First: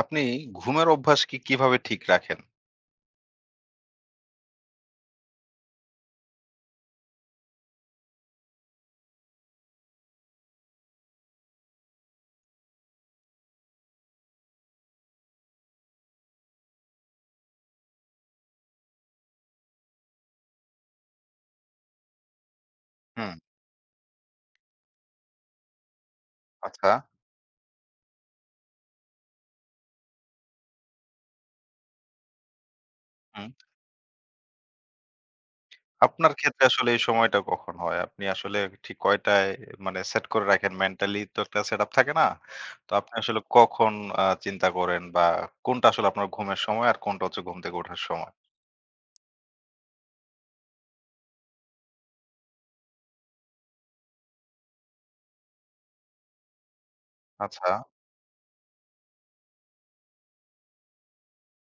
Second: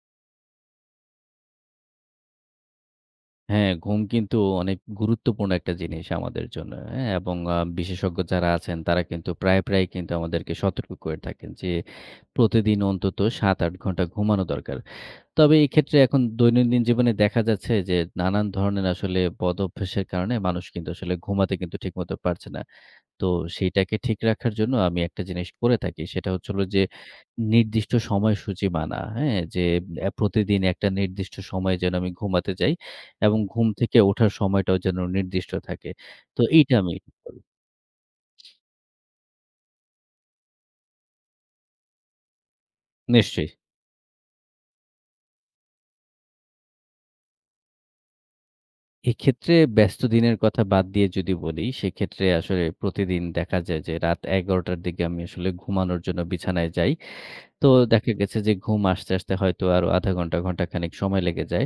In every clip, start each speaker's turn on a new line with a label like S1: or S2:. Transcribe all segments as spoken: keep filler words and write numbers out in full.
S1: আপনি ঘুমের অভ্যাসকে কিভাবে ঠিক রাখেন?
S2: হ্যাঁ, ঘুম কিন্তু অনেক গুরুত্বপূর্ণ একটা জিনিস আমাদের জন্য। হ্যাঁ? এবং আ বিশেষজ্ঞ যারা আছেন তারা কিন্তু প্রায়, প্রায় কিন্তু আমাদেরকে সতর্ক করে থাকেন যে প্রতিদিন অন্তত সাত আট ঘন্টা ঘুমানো দরকার। তবে এক্ষেত্রে এখন দৈনন্দিন জীবনে দেখা যাচ্ছে যে নানান ধরনের আসলে বদঅভ্যাসের কারণে মানুষ কিন্তু আসলে ঘুমাতে কিন্তু ঠিকমতো পারছে না। তো
S1: হুম,
S2: সেইটাকে ঠিক রাখার জন্য আমি একটা জিনিস করে থাকি। সেটা হচ্ছে হলো যে
S1: আচ্ছা।
S2: নির্দিষ্ট সময়সূচি মানা। হ্যাঁ? যে অ্যা প্রতিদিন একটা নির্দিষ্ট সময়ে যেন আমি ঘুমাতে যাই এবং
S1: হুম।
S2: ঘুম থেকে ওঠার সময়টাও যেন নির্দিষ্ট থাকে।
S1: আপনার
S2: তো
S1: ক্ষেত্রে
S2: এইটা
S1: আসলে
S2: আমি
S1: এই সময়টা
S2: করি
S1: কখন হয়? আপনি আসলে ঠিক কয়টায় মানে সেট করে রাখেন, মেন্টালি তো একটা সেটআপ থাকে না? তো আপনি আসলে
S2: নিশ্চয়ই।
S1: কখন আ চিন্তা করেন, বা কোনটা আসলে আপনার ঘুমের সময় আর কোনটা হচ্ছে ঘুম থেকে ওঠার সময়?
S2: এক্ষেত্রে ব্যস্ত দিনের কথা বাদ দিয়ে যদি বলি, সেক্ষেত্রে আসলে প্রতিদিন দেখা যায় যে রাত ১১ঃ শূন্য শূন্য টার দিকে আমি আসলে ঘুমানোর জন্য বিছানায় যাই। তো
S1: আচ্ছা। হুম।
S2: দেখা গেছে যে ঘুম আসতে, আসতে হয়তো আরো আধা ঘন্টা, ঘন্টাখানেক সময় লেগে যায়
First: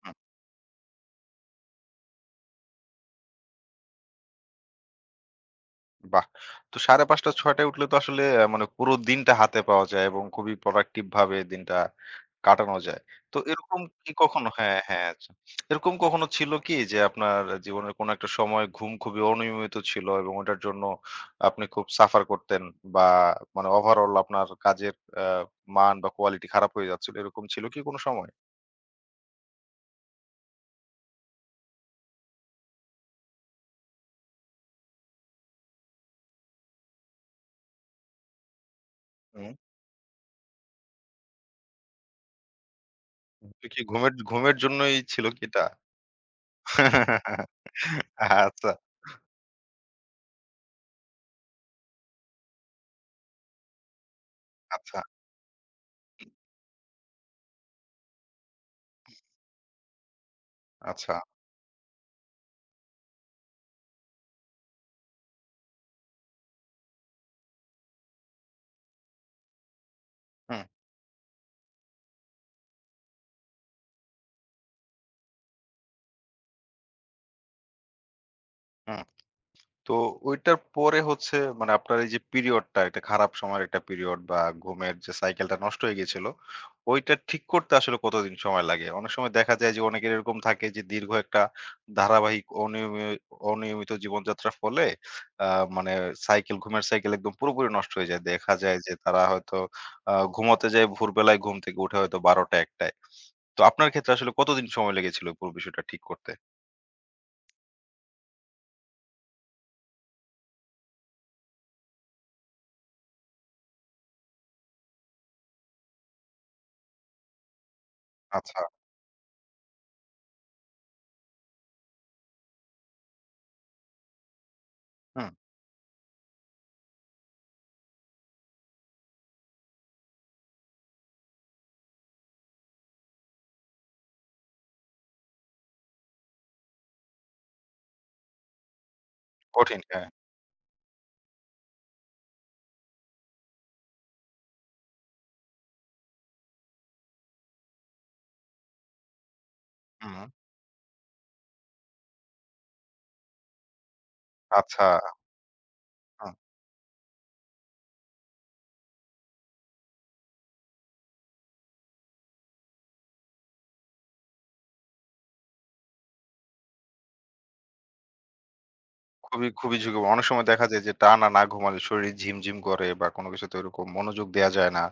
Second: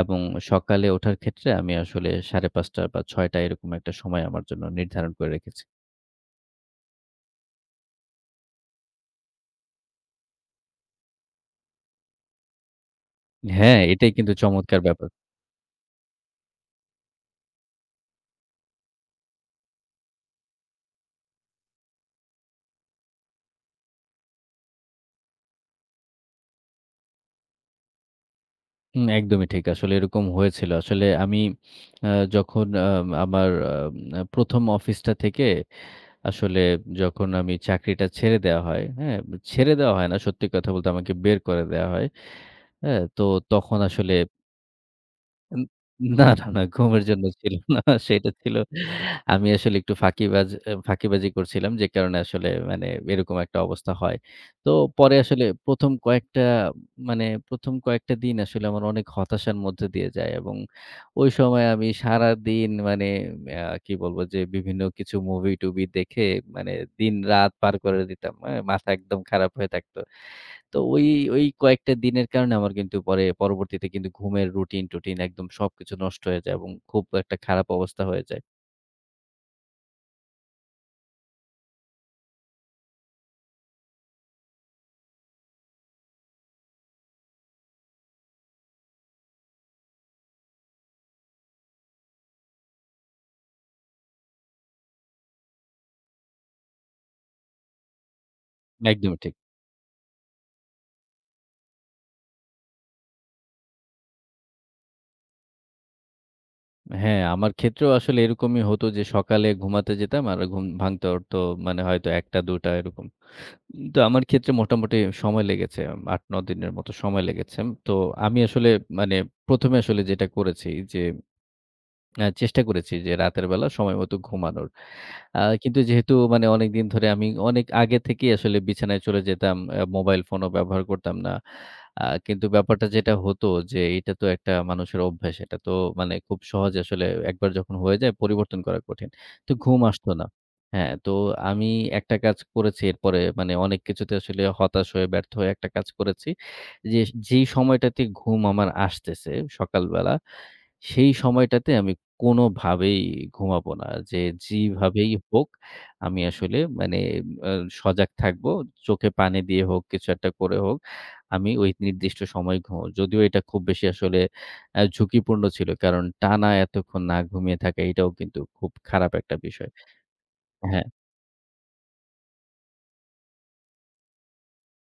S2: এবং সকালে ওঠার ক্ষেত্রে আমি আসলে সাড়ে পাঁচটা বা ৬ঃ শূন্য শূন্য এরকম একটা সময় আমার জন্য নির্ধারণ করে রেখেছি।
S1: বাহ! তো পাঁচটা ত্রিশ ছয়টা টায় উঠলে তো আসলে আ মানে পুরো দিনটা হাতে পাওয়া যায় এবং খুবই প্রোডাক্টিভ ভাবে দিনটা কাটানো যায়। তো এরকম
S2: হ্যাঁ,
S1: কি
S2: এটাই কিন্তু
S1: কখনো হ্যাঁ,
S2: চমৎকার
S1: হ্যাঁ,
S2: ব্যাপার।
S1: আচ্ছা। এরকম কখনো ছিল কি যে আপনার জীবনের কোনো একটা সময় ঘুম খুবই অনিয়মিত ছিল এবং ওটার জন্য আপনি খুব সাফার করতেন, বা মানে ওভারঅল আপনার কাজের আ মান বা কোয়ালিটি খারাপ হয়ে যাচ্ছিল? এরকম ছিল কি কোনো সময়?
S2: হুম, একদমই ঠিক। আসলে এরকম হয়েছিল। আসলে আমি আ যখন আম আমার আম ১ম অফিসটা থেকে আসলে যখন আমি চাকরিটা ছেড়ে দেওয়া হয়, হ্যাঁ?
S1: হুম।
S2: ছেড়ে দেওয়া হয় না, সত্যি কথা বলতে আমাকে বের করে দেয়া হয়। হ্যাঁ? তো
S1: তো
S2: তখন
S1: কি ঘুমের
S2: আসলে
S1: ঘুমের জন্যই ছিল কি এটা?
S2: উম না, না, না ঘুমের জন্য ছিল না। সেটা ছিল
S1: আচ্ছা,
S2: আমি আসলে একটু ফাঁকিবাজ আ ফাঁকিবাজি করছিলাম। যে কারণে আসলে মানে এরকম একটা অবস্থা হয়। তো
S1: আচ্ছা,
S2: পরে আসলে ১ম কয়েকটা মানে ১ম কয়েকটা দিন আসলে আমার অনেক হতাশার মধ্যে দিয়ে যায় এবং
S1: আচ্ছা।
S2: ওই সময় আমি সারাদিন মানে আ কি বলবো যে বিভিন্ন কিছু মুভি-টুভি দেখে মানে দিন-রাত পার করে দিতাম। হ্যাঁ? মাথা একদম খারাপ হয়ে থাকতো।
S1: হুম,
S2: তো ওই, ওই কয়েকটা দিনের কারণে আমার কিন্তু পরে পরবর্তীতে কিন্তু ঘুমের রুটিন-টুটিন একদম সবকিছু নষ্ট হয়ে যায় এবং খুব একটা খারাপ অবস্থা হয়ে যায়।
S1: হুম। তো ওইটার পরে হচ্ছে মানে আপনার এই যে পিরিয়ডটা, একটা খারাপ সময়ের একটা পিরিয়ড, বা ঘুমের যে সাইকেলটা নষ্ট হয়ে গিয়েছিল, ওইটা ঠিক করতে আসলে কতদিন সময় লাগে? অনেক সময় দেখা যায় যে অনেকের এরকম থাকে যে দীর্ঘ একটা ধারাবাহিক অনিয়মি অনিয়মিত জীবনযাত্রার ফলে আ মানে সাইকেল ঘুমের সাইকেল একদম পুরোপুরি নষ্ট হয়ে যায়। দেখা যায় যে
S2: একদমই
S1: তারা
S2: ঠিক।
S1: হয়তো আ ঘুমোতে যায় ভোরবেলায়, ঘুম থেকে উঠে হয়তো বারোটা একটায়। তো আপনার ক্ষেত্রে আসলে কতদিন সময় লেগেছিল পুরো বিষয়টা ঠিক করতে?
S2: হ্যাঁ, আমার ক্ষেত্রেও আসলে এরকমই হতো যে সকালে ঘুমাতে যেতাম আর ঘুম ভাঙতে হতো মানে হয়তো ১টা-২টা এরকম। তো আমার ক্ষেত্রে মোটামুটি সময় লেগেছে আট নয় দিনের মতো সময় লেগেছে। তো আমি
S1: আচ্ছা।
S2: আসলে মানে ১ম এ আসলে যেটা করেছি যে, আ চেষ্টা করেছি যে রাতের বেলা সময়মতো ঘুমানোর।
S1: হুম,
S2: আ কিন্তু যেহেতু মানে অনেকদিন ধরে আমি অনেক আগে থেকেই আসলে বিছানায় চলে যেতাম। আ মোবাইল ফোনও ব্যবহার করতাম না। আ কিন্তু ব্যাপারটা যেটা হতো যে এটা তো একটা মানুষের অভ্যাস। এটা তো মানে খুব সহজে আসলে একবার যখন হয়ে যায় পরিবর্তন করা কঠিন। তো ঘুম
S1: কঠিন, হ্যাঁ।
S2: আসতো না। হ্যাঁ, তো আমি একটা কাজ করেছি এরপরে মানে অনেক কিছুতে আসলে হতাশ হয়ে ব্যর্থ হয়ে একটা কাজ করেছি। যে যেই সময়টাতে ঘুম আমার আসতেছে সকালবেলা
S1: হুম,
S2: সেই সময়টাতে আমি কোনোভাবেই ঘুমাবো না। যে
S1: আচ্ছা।
S2: যেভাবেই হোক আমি
S1: আ
S2: আসলে মানে আ সজাগ থাকবো। চোখে পানি দিয়ে হোক, কিছু একটা করে হোক, আমি ওই নির্দিষ্ট সময়ে ঘুমাবো। যদিও এটা খুব বেশি আসলে আ ঝুঁকিপূর্ণ ছিল। কারণ টানা এতক্ষণ না ঘুমিয়ে থাকা এটাও কিন্তু খুব খারাপ একটা
S1: খুবই,
S2: বিষয়।
S1: খুবই ঝুঁকি, অনেক সময় দেখা যায়
S2: হ্যাঁ,
S1: যে টানা না ঘুমালে শরীর ঝিমঝিম করে বা কোনো কিছুতে ওরকম মনোযোগ দেয়া যায় না।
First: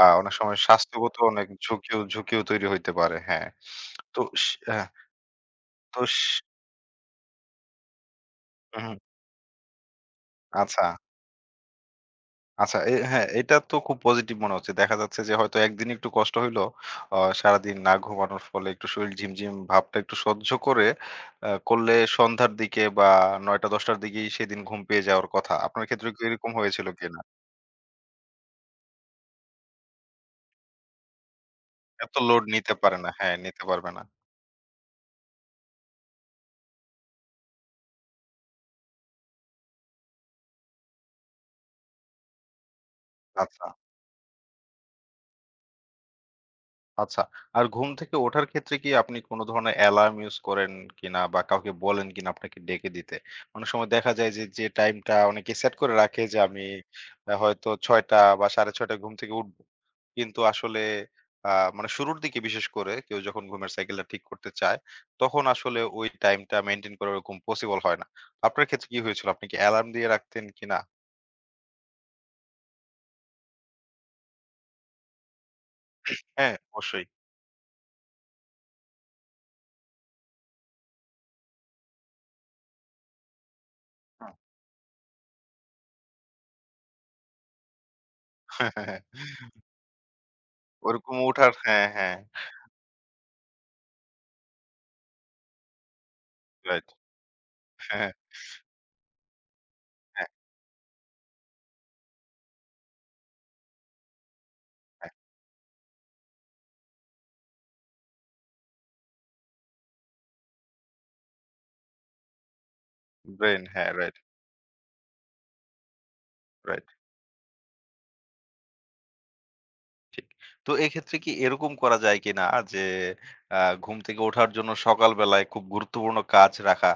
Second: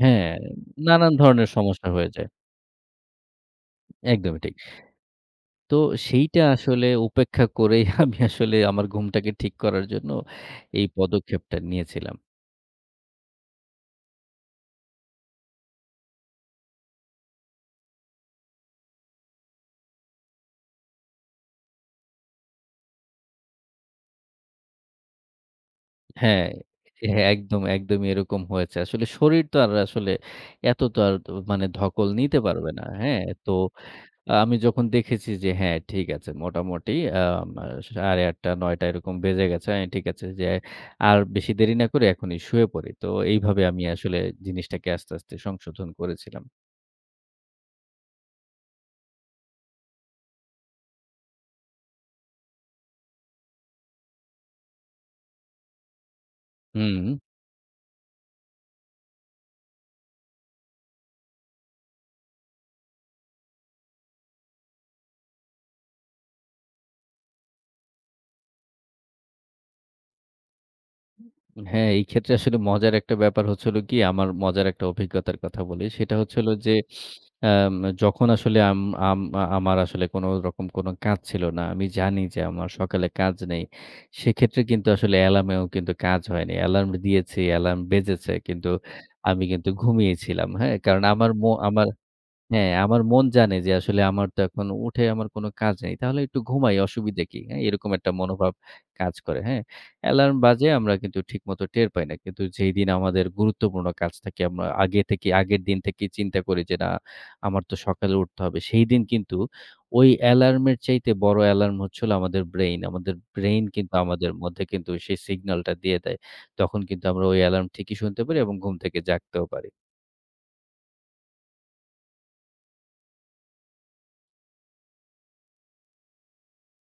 S1: আ অনেক
S2: হ্যাঁ,
S1: সময়
S2: নানান
S1: স্বাস্থ্যগত অনেক
S2: ধরনের সমস্যা
S1: ঝুঁকিও
S2: হয়ে যায়।
S1: ঝুঁকিও তৈরি হইতে পারে। হ্যাঁ। তো
S2: একদমই
S1: সে
S2: ঠিক।
S1: হ্যাঁ,
S2: তো
S1: তো স
S2: সেইটা আসলে উপেক্ষা করেই আমি আসলে আমার
S1: হুম,
S2: ঘুমটাকে ঠিক করার জন্য
S1: আচ্ছা,
S2: এই পদক্ষেপটা নিয়েছিলাম।
S1: আচ্ছা। এ হ্যাঁ, এটা তো খুব পজিটিভ মনে হচ্ছে। দেখা যাচ্ছে যে হয়তো একদিন একটু কষ্ট হইলো। অ সারাদিন না ঘুমানোর ফলে একটু শরীর ঝিমঝিম ভাবটা একটু সহ্য করে আ করলে সন্ধ্যার দিকে বা ৯ঃ শূন্য শূন্য ১০ঃ শূন্য শূন্য র দিকেই সেদিন ঘুম পেয়ে যাওয়ার কথা। আপনার ক্ষেত্রে কি
S2: হ্যাঁ,
S1: এরকম হয়েছিল কিনা?
S2: হ্যাঁ, একদম, একদমই এরকম হয়েছে। আসলে শরীর তো আর আসলে এত তো আর মানে ধকল
S1: এত
S2: নিতে
S1: লোড
S2: পারবে
S1: নিতে
S2: না।
S1: পারে না।
S2: হ্যাঁ?
S1: হ্যাঁ,
S2: তো
S1: নিতে পারবে না।
S2: আমি যখন দেখেছি যে হ্যাঁ, ঠিক আছে মোটামুটি আম সাড়ে আটটা নয়টা এরকম বেজে গেছে। আমি ঠিক আছে যে আর বেশি দেরি না করে এখনই শুয়ে পড়ি। তো এইভাবে
S1: আচ্ছা,
S2: আমি আসলে জিনিসটাকে আস্তে, আস্তে সংশোধন করেছিলাম।
S1: আচ্ছা। আর ঘুম থেকে ওঠার ক্ষেত্রে কি আপনি কোন ধরনের অ্যালার্ম ইউজ করেন কিনা, বা কাউকে বলেন কিনা আপনাকে ডেকে দিতে? অনেক সময় দেখা যায় যে, যে টাইমটা অনেকে সেট করে রাখে যে আমি
S2: হুম।
S1: আ হয়তো ৬ঃ শূন্য শূন্য বা ৬ঃ ত্রিশ ঘুম থেকে উঠবো। কিন্তু আসলে আ মানে শুরুর দিকে, বিশেষ করে কেউ যখন ঘুমের সাইকেলটা ঠিক করতে চায়, তখন আসলে ওই টাইমটা মেইনটেইন করা ওরকম পসিবল হয় না। আপনার ক্ষেত্রে কি হয়েছিল? আপনি কি অ্যালার্ম দিয়ে রাখতেন কিনা?
S2: হ্যাঁ, এই ক্ষেত্রে আসলে মজার একটা ব্যাপার হচ্ছে হলো কি আমার মজার একটা অভিজ্ঞতার কথা বলি। সেটা হচ্ছে হলো
S1: হ্যাঁ,
S2: যে
S1: অবশ্যই।
S2: আম যখন আসলে আম আম আমার আসলে কোন রকম কোন কাজ ছিল না। আমি জানি যে আমার সকালে কাজ নেই।
S1: হুম।
S2: সেক্ষেত্রে কিন্তু আসলে অ্যালার্মেও কিন্তু কাজ হয়নি। অ্যালার্ম দিয়েছি, অ্যালার্ম বেজেছে। কিন্তু আমি কিন্তু ঘুমিয়েছিলাম। হ্যাঁ? কারণ
S1: ওরকম
S2: আমার মো
S1: উঠার হ্যাঁ,
S2: আমার
S1: হ্যাঁ।
S2: হ্যাঁ, আমার মন জানে যে আসলে আমার তো এখন উঠে আমার কোনো কাজ নেই। তাহলে একটু ঘুমাই
S1: রাইট।
S2: অসুবিধে কি? হ্যাঁ, এরকম
S1: হ্যাঁ,
S2: একটা মনোভাব কাজ করে, হ্যাঁ?
S1: হ্যাঁ,
S2: অ্যালার্ম বাজে আমরা কিন্তু ঠিকমতো টের পাই না। কিন্তু যেইদিন আমাদের গুরুত্বপূর্ণ কাজ থাকে আমরা আগে
S1: হ্যাঁ।
S2: থেকে আগের দিন থেকেই চিন্তা করি যে, "না, আমার তো সকালে উঠতে হবে।" সেইদিন কিন্তু ওই অ্যালার্মের চাইতে বড় অ্যালার্ম হচ্ছে হলো আমাদের ব্রেইন। আমাদের
S1: ব্রেইন
S2: ব্রেইন
S1: হ্যাঁ,
S2: কিন্তু
S1: রাইট,
S2: আমাদের মধ্যে কিন্তু সেই সিগন্যালটা দিয়ে দেয়। তখন
S1: রাইট।
S2: কিন্তু আমরা ওই অ্যালার্ম ঠিকই শুনতে পারি এবং ঘুম থেকে জাগতেও পারি।
S1: ঠিক। তো এক্ষেত্রে কি এরকম করা যায় কিনা যে আ ঘুম থেকে ওঠার জন্য সকাল বেলায় খুব গুরুত্বপূর্ণ কাজ রাখা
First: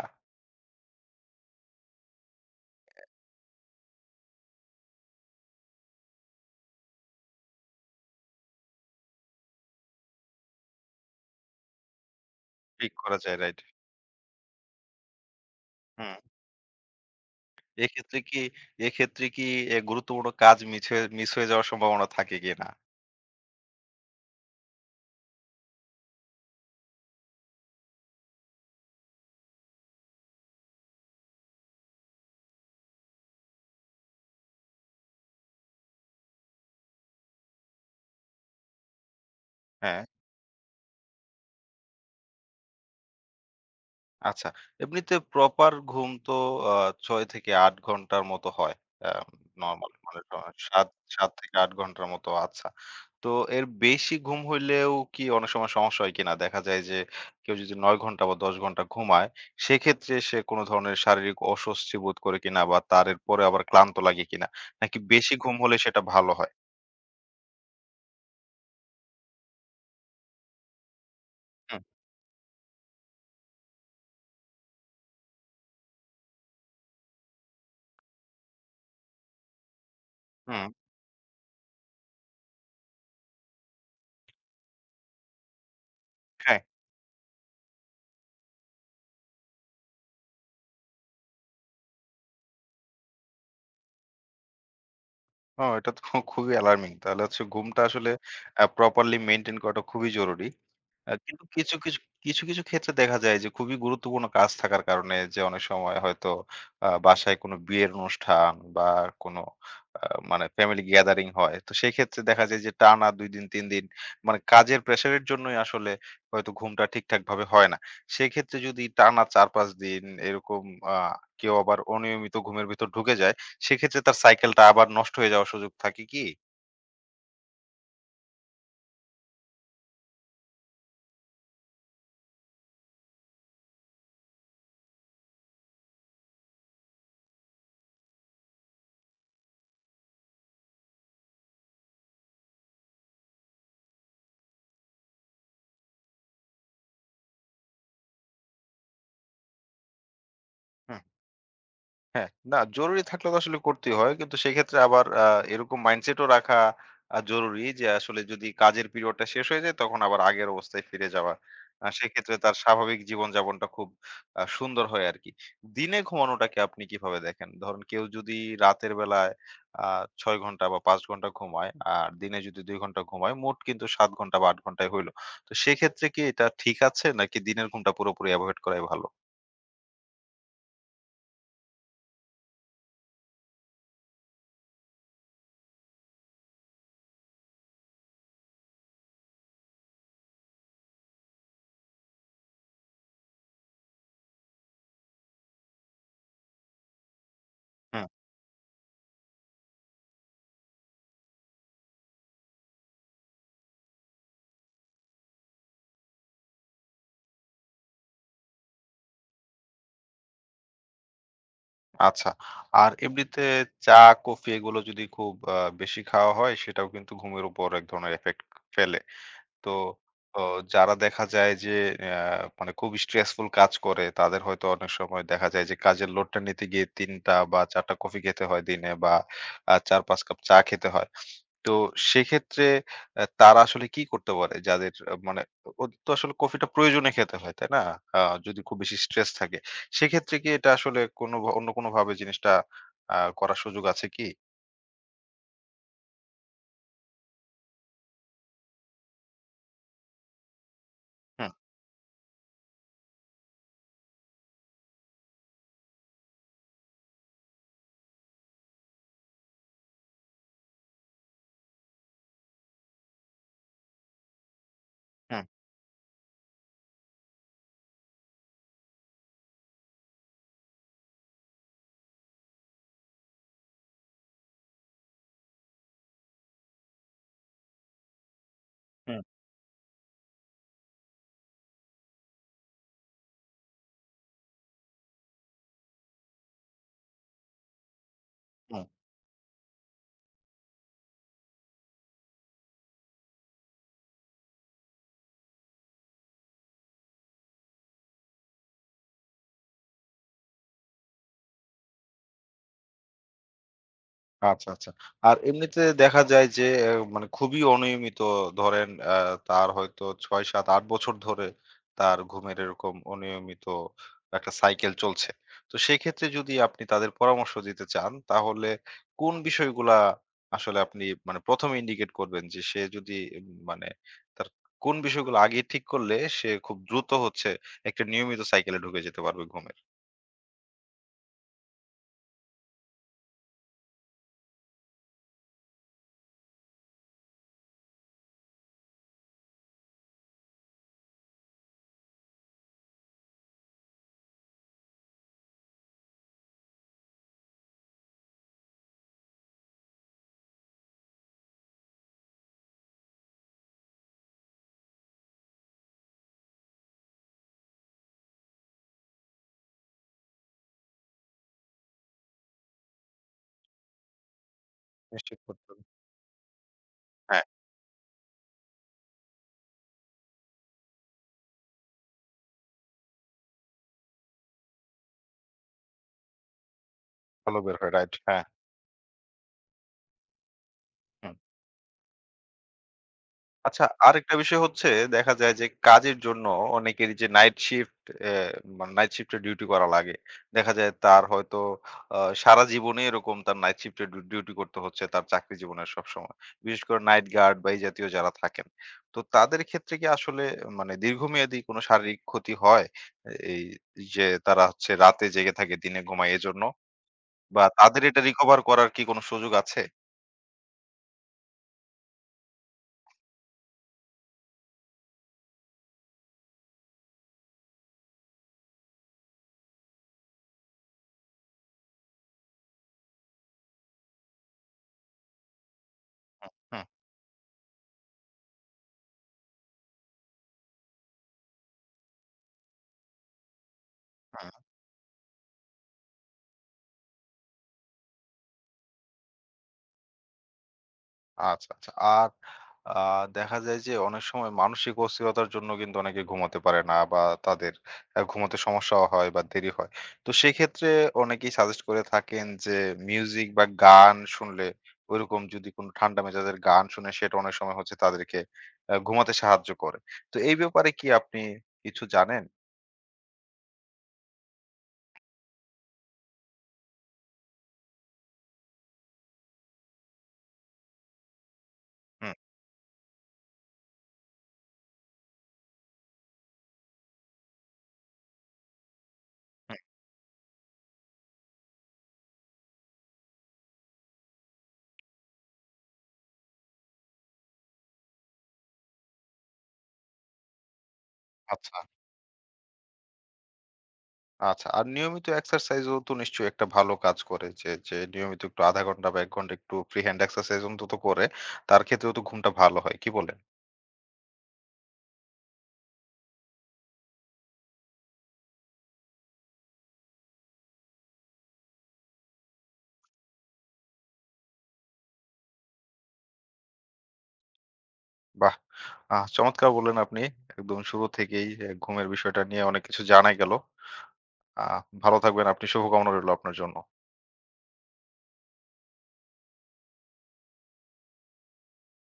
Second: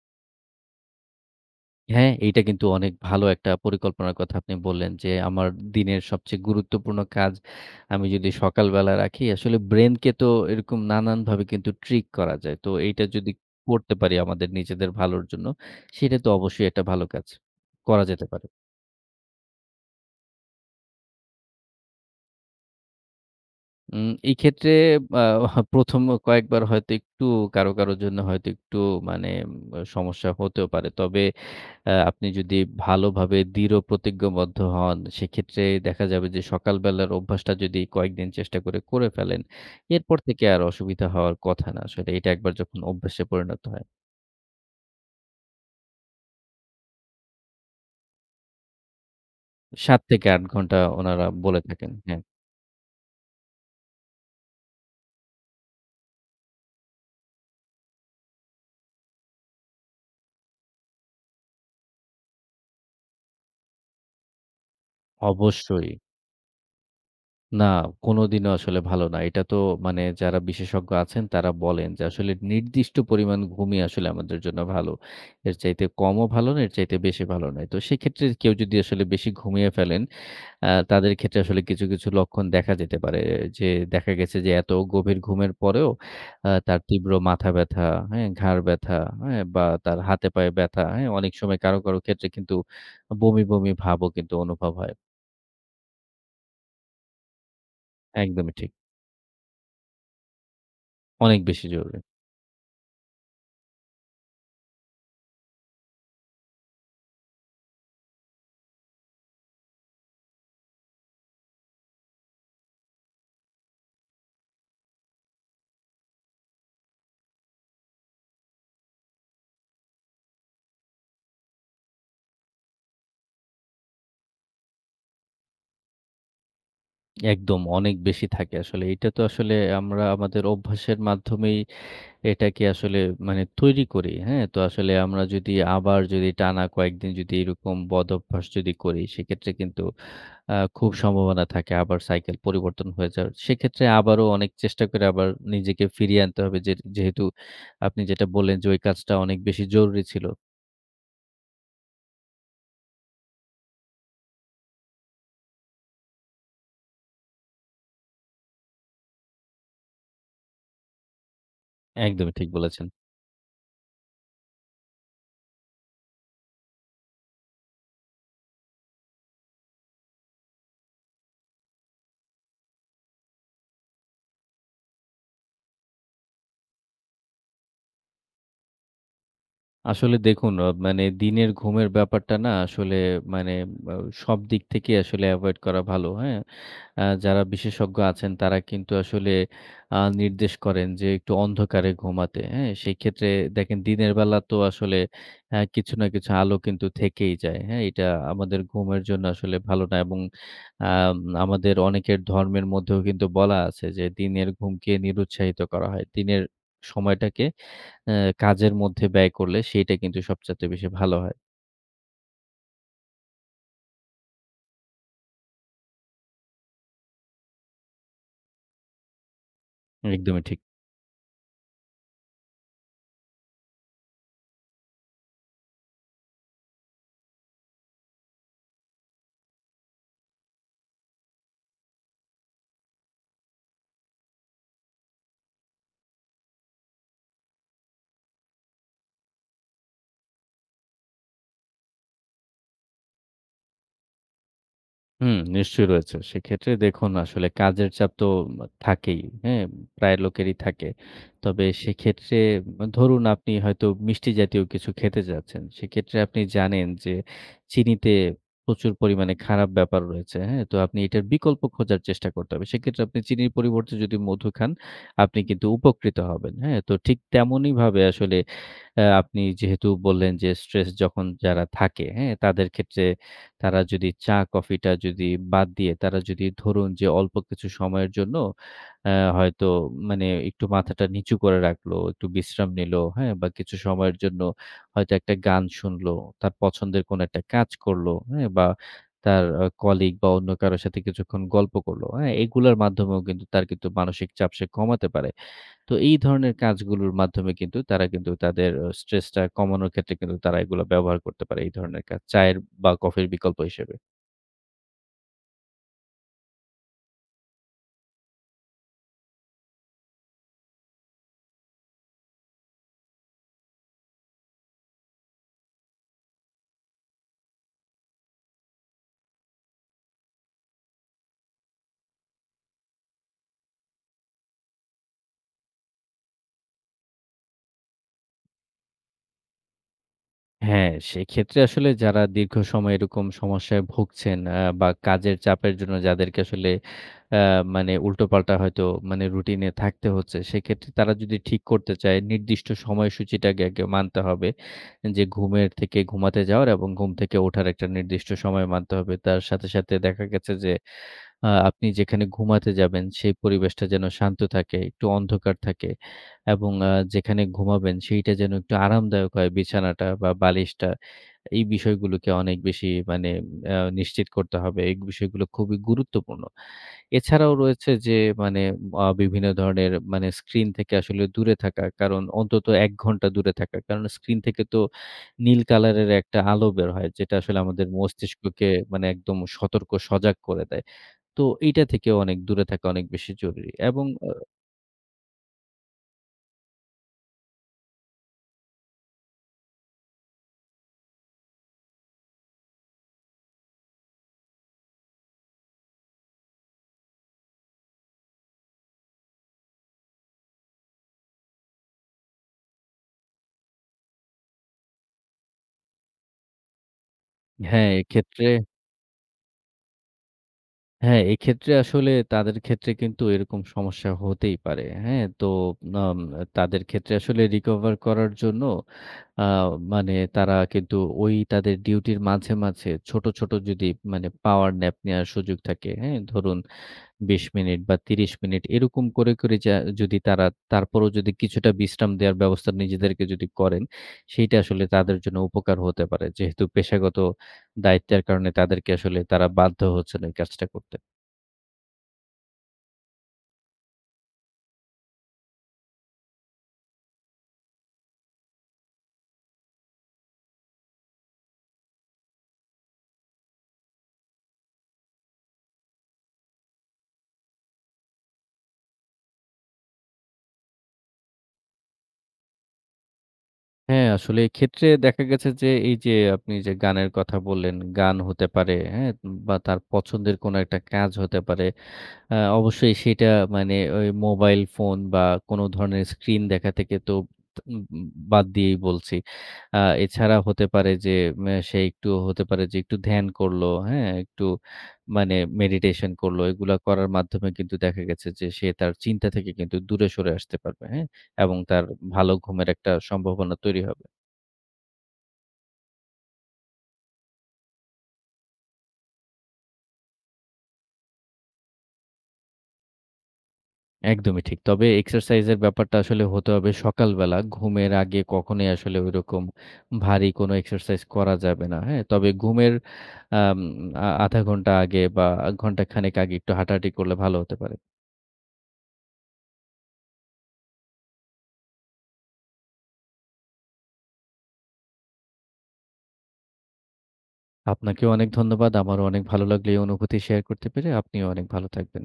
S2: হ্যাঁ, এইটা কিন্তু অনেক ভালো একটা পরিকল্পনার কথা আপনি বললেন যে, আমার দিনের সবচেয়ে গুরুত্বপূর্ণ কাজ আমি যদি সকালবেলা রাখি, আসলে ব্রেইনকে তো এরকম নানানভাবে কিন্তু ট্রিক করা যায়। তো
S1: ঠিক
S2: এইটা
S1: করা
S2: যদি
S1: যায়, রাইট।
S2: করতে পারি আমাদের নিজেদের ভালোর জন্য,
S1: হুম।
S2: সেটা তো অবশ্যই একটা ভালো কাজ। করা
S1: এক্ষেত্রে
S2: যেতে
S1: কি
S2: পারে।
S1: এক্ষেত্রে কি এ গুরুত্বপূর্ণ কাজ মিছে মিস হয়ে যাওয়ার সম্ভাবনা থাকে কিনা?
S2: উম এই ক্ষেত্রে আ ১ম কয়েকবার হয়তো একটু কারো, কারো জন্য হয়তো একটু মানে উম সমস্যা হতেও পারে। তবে আ আপনি যদি ভালোভাবে দৃঢ় প্রতিজ্ঞবদ্ধ হন, সেক্ষেত্রে দেখা যাবে যে সকালবেলার অভ্যাসটা যদি কয়েকদিন চেষ্টা করে, করে ফেলেন,
S1: হ্যাঁ।
S2: এরপর থেকে আর অসুবিধা হওয়ার কথা না। আসলে এটা একবার যখন অভ্যাসে পরিণত হয়।
S1: আচ্ছা। এমনিতে প্রপার ঘুম তো আ ছয় থেকে আট ঘন্টার মতো হয়। আ নরমাল মানে ট
S2: সাত আট ঘন্টা
S1: ৭
S2: উনারা
S1: সাত থেকে
S2: বলে
S1: আট
S2: থাকেন।
S1: ঘন্টার
S2: হ্যাঁ,
S1: মতো, আচ্ছা। তো এর বেশি ঘুম হইলেও কি অনেক সময় সমস্যা হয় কিনা? দেখা যায় যে কেউ যদি নয় ঘন্টা বা দশ ঘন্টা ঘুমায়, সেক্ষেত্রে সে কোনো ধরনের শারীরিক অস্বস্তি বোধ করে কিনা, বা তার এরপরে আবার ক্লান্ত লাগে কিনা? নাকি বেশি ঘুম হলে
S2: অবশ্যই।
S1: সেটা ভালো হয়?
S2: না, কোনদিনও আসলে ভালো না। এটা তো মানে যারা বিশেষজ্ঞ আছেন তারা
S1: হুম,
S2: বলেন যে আসলে নির্দিষ্ট পরিমাণ ঘুমই আসলে আমাদের জন্য ভালো। এর চাইতে কমও ভালো না, এর চাইতে বেশি ভালো নয়। তো সেক্ষেত্রে কেউ যদি আসলে বেশি ঘুমিয়ে ফেলেন আ
S1: হুম।
S2: তাদের ক্ষেত্রে আসলে কিছু, কিছু লক্ষণ দেখা যেতে পারে। যে দেখা গেছে যে এত গভীর ঘুমের পরেও আ
S1: হ্যাঁ।
S2: তার তীব্র মাথা ব্যথা, হ্যাঁ? ঘাড় ব্যথা, হ্যাঁ? বা তার হাতে পায়ে ব্যথা, হ্যাঁ? অনেক সময় কারো, কারো ক্ষেত্রে কিন্তু বমি, বমি ভাবও কিন্তু অনুভব হয়।
S1: ও, এটা তো খুবই অ্যালার্মিং। তাহলে হচ্ছে ঘুমটা আসলে
S2: একদমই
S1: আ
S2: ঠিক।
S1: প্রপারলি মেইনটেইন করাটা খুবই জরুরি। আ
S2: অনেক
S1: কিন্তু
S2: বেশি
S1: কিছু, কিছু,
S2: জরুরি।
S1: কিছু, কিছু ক্ষেত্রে দেখা যায় যে খুবই গুরুত্বপূর্ণ কাজ থাকার কারণে যে অনেক সময় হয়তো আ বাসায় কোনো বিয়ের অনুষ্ঠান বা কোনো আ মানে ফ্যামিলি গ্যাদারিং হয়। তো সেই ক্ষেত্রে দেখা যায় যে টানা দুই দিন তিন দিন মানে কাজের প্রেশার এর জন্যই আসলে হয়তো ঘুমটা ঠিকঠাকভাবে হয় না। সেক্ষেত্রে যদি টানা চার পাঁচ দিন এরকম আ কেউ আবার অনিয়মিত ঘুমের ভিতর ঢুকে যায়, সেক্ষেত্রে তার সাইকেলটা আবার নষ্ট হয়ে যাওয়ার সুযোগ থাকে কি?
S2: একদম অনেক বেশি থাকে আসলে। এটা তো আসলে আমরা আমাদের অভ্যাসের মাধ্যমেই এটাকে আসলে মানে তৈরি করি, হ্যাঁ? তো আসলে আমরা যদি আবার যদি টানা কয়েকদিন যদি এরকম বদঅভ্যাস যদি করি সেক্ষেত্রে কিন্তু আ খুব সম্ভাবনা থাকে আবার সাইকেল পরিবর্তন হয়ে যাওয়ার। সেক্ষেত্রে আবারও অনেক চেষ্টা করে আবার নিজেকে ফিরিয়ে আনতে হবে যে যেহেতু আপনি যেটা বললেন যে ওই কাজটা অনেক বেশি জরুরি ছিল।
S1: হুম। হ্যাঁ, না, জরুরি থাকলে তো আসলে করতেই হয়। কিন্তু সেক্ষেত্রে আবার আ এরকম মাইন্ডসেটও রাখা আ জরুরি, যে আসলে যদি কাজের পিরিয়ডটা শেষ হয়ে যায় তখন আবার আগের অবস্থায় ফিরে যাওয়া। আ সেক্ষেত্রে
S2: একদমই ঠিক
S1: তার
S2: বলেছেন।
S1: স্বাভাবিক জীবনযাপনটা খুব আ সুন্দর হয় আরকি। দিনে ঘুমানোটাকে আপনি কিভাবে দেখেন? ধরেন কেউ যদি রাতের বেলায় আ ছয় ঘন্টা বা পাঁচ ঘন্টা ঘুমায়, আর দিনে যদি দুই ঘন্টা ঘুমায় মোট কিন্তু সাত ঘন্টা বা আট ঘন্টাই হইল। তো সেক্ষেত্রে কি এটা ঠিক আছে, নাকি দিনের ঘুমটা পুরোপুরি এভয়েড করাই ভালো?
S2: আসলে দেখুন আ মানে দিনের ঘুমের ব্যাপারটা না আসলে মানে আ সব দিক থেকেই আসলে এভয়েড করা ভালো, হ্যাঁ? আ যারা বিশেষজ্ঞ আছেন তারা কিন্তু আসলে আ নির্দেশ করেন যে একটু অন্ধকারে ঘুমাতে, হ্যাঁ? সেক্ষেত্রে দেখেন দিনের বেলা তো আসলে আ কিছু না কিছু আলো কিন্তু থেকেই যায়, হ্যাঁ? এটা আমাদের ঘুমের জন্য আসলে ভালো না এবং আম আমাদের অনেকের ধর্মের মধ্যেও কিন্তু বলা আছে যে দিনের ঘুমকে নিরুৎসাহিত করা হয়। দিনের সময়টাকে অ্যা কাজের মধ্যে ব্যয় করলে সেইটা কিন্তু সবচাইতে বেশি ভালো হয়।
S1: আচ্ছা। আর এমনিতে চা, কফি এগুলো যদি খুব আ বেশি খাওয়া হয়, সেটাও কিন্তু ঘুমের উপর এক ধরনের ইফেক্ট ফেলে। তো অ
S2: একদমই ঠিক।
S1: যারা দেখা যায় যে আ মানে খুব স্ট্রেসফুল কাজ করে তাদের হয়তো অনেক সময় দেখা যায় যে কাজের লোডটা নিতে গিয়ে তিন টা বা চার টা কফি খেতে হয় দিনে, বা আ চার পাঁচ কাপ চা খেতে হয়। তো সেক্ষেত্রে আ তারা আসলে কি করতে পারে? যাদের আ মানে ওদের তো আসলে কফিটা প্রয়োজনে খেতে হয়, তাই না? আ যদি খুব বেশি স্ট্রেস থাকে। সেক্ষেত্রে কি এটা আসলে কোনো ভা অন্য কোনোভাবে জিনিসটা আ করার সুযোগ আছে কি?
S2: হুম, নিশ্চয়ই রয়েছে। সেক্ষেত্রে দেখুন আসলে কাজের চাপ তো থাকেই, হ্যাঁ? প্রায় লোকেরই থাকে।
S1: হুম,
S2: তবে সেক্ষেত্রে ধরুন আপনি হয়তো মিষ্টি জাতীয় কিছু খেতে চাচ্ছেন। সেক্ষেত্রে আপনি জানেন যে চিনিতে প্রচুর পরিমাণে খারাপ ব্যাপার রয়েছে, হ্যাঁ? তো আপনি এটার বিকল্প খোঁজার চেষ্টা করতে হবে। সেক্ষেত্রে আপনি চিনির পরিবর্তে যদি মধু খান, আপনি
S1: হুম,
S2: কিন্তু উপকৃত হবেন, হ্যাঁ? তো ঠিক তেমনইভাবে আসলে আ আপনি যেহেতু বললেন যে স্ট্রেস যখন যারা থাকে, হ্যাঁ? তাদের ক্ষেত্রে তারা যদি চা কফিটা যদি বাদ দিয়ে তারা যদি ধরুন যে অল্প কিছু সময়ের জন্য আ
S1: হুম,
S2: হয়তো মানে একটু মাথাটা নিচু করে রাখলো, একটু বিশ্রাম নিলো, হ্যাঁ? বা কিছু সময়ের জন্য হয়তো একটা গান শুনলো, তার পছন্দের কোনো একটা কাজ করলো, হ্যাঁ? বা
S1: হুম।
S2: তার আ কলিগ বা অন্য কারো সাথে কিছুক্ষণ গল্প করলো, হ্যাঁ? এগুলার মাধ্যমেও কিন্তু তার কিন্তু মানসিক চাপ সে কমাতে পারে। তো এই ধরনের কাজগুলোর মাধ্যমে কিন্তু তারা কিন্তু তাদের অ স্ট্রেসটা কমানোর ক্ষেত্রে কিন্তু তারা এগুলো ব্যবহার করতে পারে এই ধরনের কাজ। চায়ের বা কফির বিকল্প হিসেবে।
S1: আচ্ছা, আচ্ছা। আর এমনিতে দেখা যায় যে এ মানে খুবই অনিয়মিত, ধরেন আ তার হয়তো ছয়, সাত, আট বছর ধরে তার ঘুমের এরকম অনিয়মিত একটা সাইকেল চলছে। তো সেক্ষেত্রে যদি আপনি তাদের পরামর্শ দিতে চান তাহলে কোন বিষয়গুলা আসলে আপনি মানে প্রথম এ ইন্ডিকেট করবেন যে সে যদি উম, মানে তার কোন বিষয়গুলো আগে ঠিক করলে সে খুব দ্রুত হচ্ছে একটা নিয়মিত সাইকেলে ঢুকে যেতে পারবে ঘুমের?
S2: হ্যাঁ, সেক্ষেত্রে আসলে যারা দীর্ঘ সময় এরকম সমস্যায় ভুগছেন আ বা কাজের চাপের জন্য যাদেরকে আসলে আ মানে উল্টোপাল্টা হয়তো মানে রুটিনে থাকতে হচ্ছে, সেক্ষেত্রে তারা যদি ঠিক করতে চায় নির্দিষ্ট সময়সূচিটাকে আগে মানতে হবে। যে ঘুমের থেকে ঘুমাতে যাওয়ার এবং ঘুম থেকে ওঠার একটা নির্দিষ্ট সময় মানতে হবে। তার সাথে, সাথে দেখা গেছে যে আ আপনি যেখানে ঘুমাতে যাবেন সেই পরিবেশটা যেন শান্ত থাকে, একটু অন্ধকার থাকে এবং আ যেখানে ঘুমাবেন সেইটা যেন একটু আরামদায়ক হয় বিছানাটা বা বালিশটা। এই বিষয়গুলোকে অনেক বেশি মানে আ নিশ্চিত করতে হবে। এই
S1: নিশ্চিত
S2: বিষয়গুলো
S1: করতে
S2: খুবই
S1: হবে।
S2: গুরুত্বপূর্ণ।
S1: হ্যাঁ,
S2: এছাড়াও রয়েছে যে মানে আ বিভিন্ন ধরনের মানে স্ক্রিন থেকে আসলে দূরে থাকা। কারণ অন্তত এক ঘন্টা দূরে থাকা। কারণ স্ক্রিন থেকে তো নীল কালারের একটা আলো বের হয় যেটা
S1: ভালো
S2: আসলে
S1: বের
S2: আমাদের
S1: হয়। রাইট। হ্যাঁ।
S2: মস্তিষ্ককে মানে একদম সতর্ক সজাগ করে দেয়।
S1: হুম।
S2: তো এইটা থেকেও অনেক দূরে থাকা অনেক বেশি জরুরি
S1: আচ্ছা,
S2: এবং আ
S1: আরেকটা বিষয় হচ্ছে, দেখা যায় যে কাজের জন্য অনেকের যে নাইট শিফট এ মানে নাইট শিফট এ ডিউটি করা লাগে। দেখা যায় তার হয়তো আ সারা জীবনে এরকম তার নাইট শিফট এ ডি ডিউটি করতে হচ্ছে তার চাকরি জীবনের সবসময়। বিশেষ করে নাইট গার্ড বা এই জাতীয় যারা থাকেন। তো তাদের ক্ষেত্রে কি আসলে মানে দীর্ঘমেয়াদী কোনো শারীরিক ক্ষতি হয়? এ এই যে তারা হচ্ছে রাতে জেগে থাকে দিনে ঘুমায় এজন্য? বা
S2: হ্যাঁ,
S1: তাদের এটা
S2: এক্ষেত্রে
S1: রিকভার করার কি কোনো সুযোগ আছে?
S2: হ্যাঁ, এক্ষেত্রে আসলে তাদের ক্ষেত্রে কিন্তু এরকম সমস্যা হতেই পারে। হ্যাঁ? তো আম তাদের ক্ষেত্রে আসলে recover করার জন্য আ মানে তারা কিন্তু ওই তাদের ডিউটির মাঝে, মাঝে ছোট, ছোট যদি মানে power nap নেওয়ার সুযোগ থাকে, হ্যাঁ?
S1: হুম,
S2: ধরুন
S1: হুম,
S2: বিশ মিনিট বা ত্রিশ মিনিট এরকম করে, করে যা যদি তারা তারপরেও যদি কিছুটা বিশ্রাম দেওয়ার ব্যবস্থা নিজেদেরকে যদি করেন, সেইটা
S1: হুম।
S2: আসলে তাদের জন্য উপকার হতে পারে। যেহেতু পেশাগত দায়িত্বের কারণে তাদেরকে আসলে তারা বাধ্য হচ্ছেন এই কাজটা করতে।
S1: আচ্ছা, আচ্ছা। আর আ দেখা যায় যে অনেক সময় মানসিক অস্থিরতার জন্য কিন্তু অনেকে ঘুমাতে পারে না, বা তাদের আ ঘুমাতে সমস্যাও হয় বা দেরি হয়। তো সেক্ষেত্রে অনেকেই সাজেস্ট করে থাকেন যে মিউজিক বা গান শুনলে, ওইরকম যদি কোনো ঠান্ডা মেজাজের গান শুনে সেটা অনেক সময় হচ্ছে তাদেরকে আ ঘুমাতে সাহায্য করে। তো এই ব্যাপারে কি আপনি কিছু জানেন?
S2: হ্যাঁ, আসলে এক্ষেত্রে দেখা গেছে যে এই যে আপনি যে গানের কথা বললেন, গান হতে পারে, হ্যাঁ? বা তার পছন্দের কোনো একটা কাজ হতে পারে।
S1: হুম,
S2: আ অবশ্যই সেটা মানে ওই মোবাইল ফোন বা কোন ধরনের স্ক্রিন দেখা থেকে তো উম বাদ দিয়েই বলছি।
S1: হুম।
S2: আ এছাড়া হতে পারে যে ম্যা সে একটু হতে পারে যে একটু ধ্যান করলো, হ্যাঁ? একটু মানে মেডিটেশন করলো। এগুলা করার মাধ্যমে কিন্তু দেখা গেছে যে সে তার চিন্তা থেকে কিন্তু দূরে সরে আসতে পারবে, হ্যাঁ? এবং
S1: আচ্ছা।
S2: তার ভালো ঘুমের একটা সম্ভাবনা তৈরি হবে।
S1: আচ্ছা। আর নিয়মিত এক্সারসাইজও তো নিশ্চয়ই একটা ভালো কাজ করে। যে, যে নিয়মিত একটু শূন্য দশমিক পাঁচ ঘন্টা বা এক ঘন্টা একটু ফ্রি হ্যান্ড এক্সারসাইজ অন্তত করে, তার ক্ষেত্রেও তো ঘুমটা ভালো হয়। কি বলেন?
S2: একদমই ঠিক। তবে এক্সারসাইজের ব্যাপারটা আসলে হতে হবে সকালবেলা। ঘুমের আগে কখনোই আসলে ঐরকম ভারী কোনো এক্সারসাইজ করা যাবে না। হ্যাঁ? তবে ঘুমের আম আ আধা ঘন্টা আগে বা ঘন্টাখানেক আগে একটু হাঁটাহাঁটি করলে ভালো হতে পারে।
S1: বাহ! আহ চমৎকার বললেন আপনি। একদম শুরু থেকেই এ ঘুমের বিষয়টা নিয়ে অনেক কিছু জানা গেল। আহ ভালো থাকবেন আপনি। শুভকামনা রইল আপনার জন্য।
S2: আপনাকেও অনেক ধন্যবাদ। আমারও অনেক ভালো লাগলো এই অনুভূতি শেয়ার করতে পেরে। আপনিও অনেক ভালো থাকবেন।